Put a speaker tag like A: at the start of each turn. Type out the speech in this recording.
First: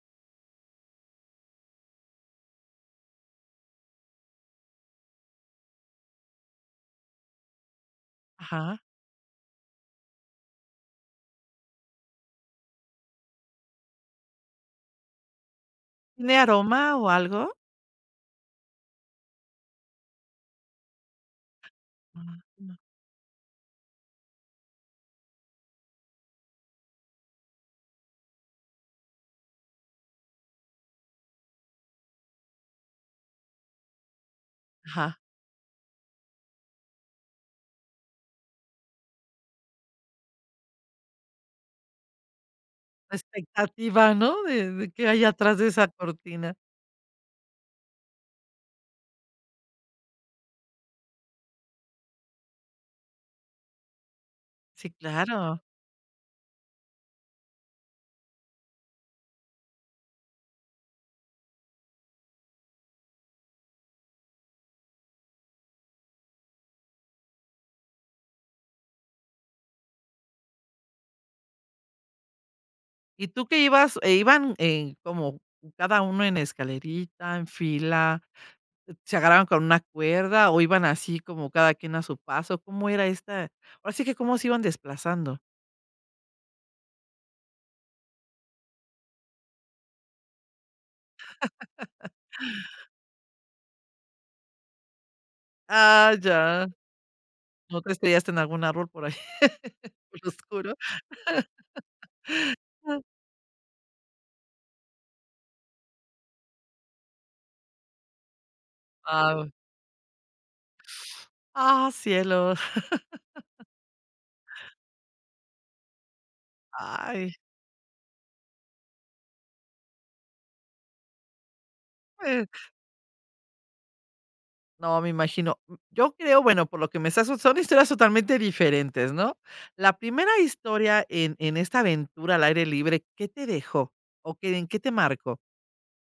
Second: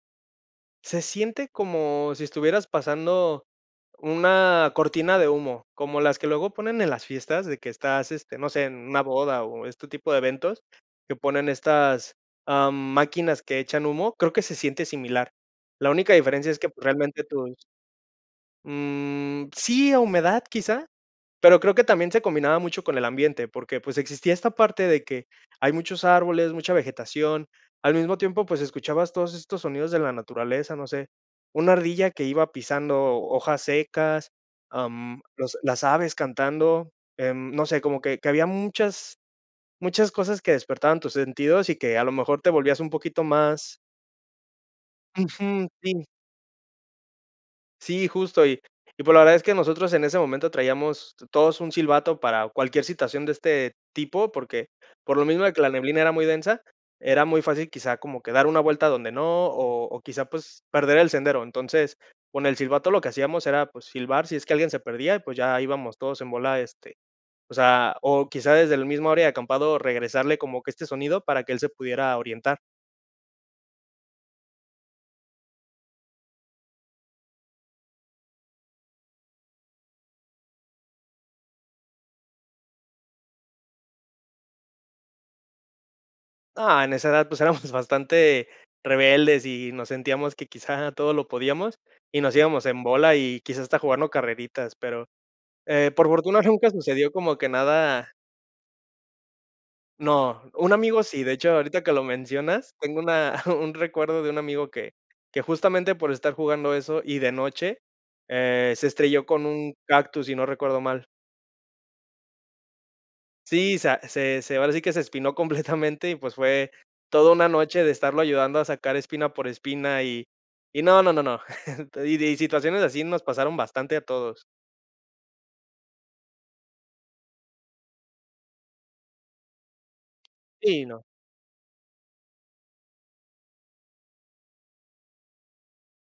A: Se siente como, si estuvieras pasando una cortina de humo, como las que luego ponen en las fiestas, de que estás, este, no sé,
B: Ajá.
A: en una boda, o este tipo de eventos, que ponen estas, ah, máquinas que echan humo. Creo que se siente similar. La única
B: ¿Tiene
A: diferencia es que, pues,
B: aroma o
A: realmente tus
B: algo?
A: Mm, sí, a humedad, quizá, pero creo que también se combinaba
B: [unintelligible]
A: mucho con el ambiente, porque, pues, existía esta parte de que, hay muchos árboles, mucha vegetación. Al mismo tiempo, pues, escuchabas todos estos sonidos de la naturaleza, no sé, una ardilla que iba pisando hojas secas,
B: Ajá.
A: am, los las aves cantando, em, no sé, como que que había muchas muchas cosas, que despertaban tus sentidos, y que a lo mejor te volvías un
B: La
A: poquito más
B: expectativa, ¿no? De de: "¿Qué hay atrás
A: Ujú.
B: de esa
A: Sí.
B: cortina?
A: Sí, justo. Y y pues la verdad es que nosotros en ese momento traíamos todos un silbato, para cualquier situación de este tipo, porque,
B: Sí,
A: por lo mismo de que
B: claro.
A: la neblina era muy densa, era muy fácil, quizá, como que dar una vuelta donde no, o o, quizá, pues, perder el sendero. Entonces, con el silbato lo que hacíamos era, pues, silbar si es que alguien se perdía, y, pues, ya íbamos todos en bola, este, o sea, o quizá desde la misma área de acampado regresarle como que este sonido para que él se pudiera orientar.
B: ¿Y tú que ibas e iban, en como, cada uno en escalerita, en fila, se agarraban con una cuerda, o iban así, como cada quien a su paso? ¿Cómo era esta? Ahora sí que, ¿cómo se iban desplazando?
A: No, en esa edad, pues, éramos bastante rebeldes, y nos sentíamos que quizá todo lo podíamos, y nos íbamos en bola, y quizás, hasta jugando carreritas, pero, eh, por
B: Ah,
A: fortuna
B: ya,
A: nunca sucedió como que
B: ¿no te
A: nada
B: estrellaste en algún árbol por ahí, por lo
A: No, un
B: oscuro.
A: amigo sí, de hecho, ahorita que lo mencionas, tengo una un recuerdo de un amigo, que que, justamente, por estar jugando eso, y de noche, eh, se estrelló con
B: Guau.
A: un cactus, si no recuerdo mal.
B: Ah, cielo.
A: Sí, sa se se, ahora sí que se espinó completamente, y pues, fue toda
B: Ay.
A: una noche de estarlo ayudando a sacar espina por espina, y y no, no, no, no. Y de
B: [unintelligible]
A: situaciones así nos pasaron bastante a todos.
B: No, me imagino, mm, yo creo, bueno, por lo que me estás son historias totalmente diferentes, ¿no? La primera
A: Sí. No.
B: historia en en esta aventura al aire libre, ¿qué te dejó? o, ¿qué en qué te marcó?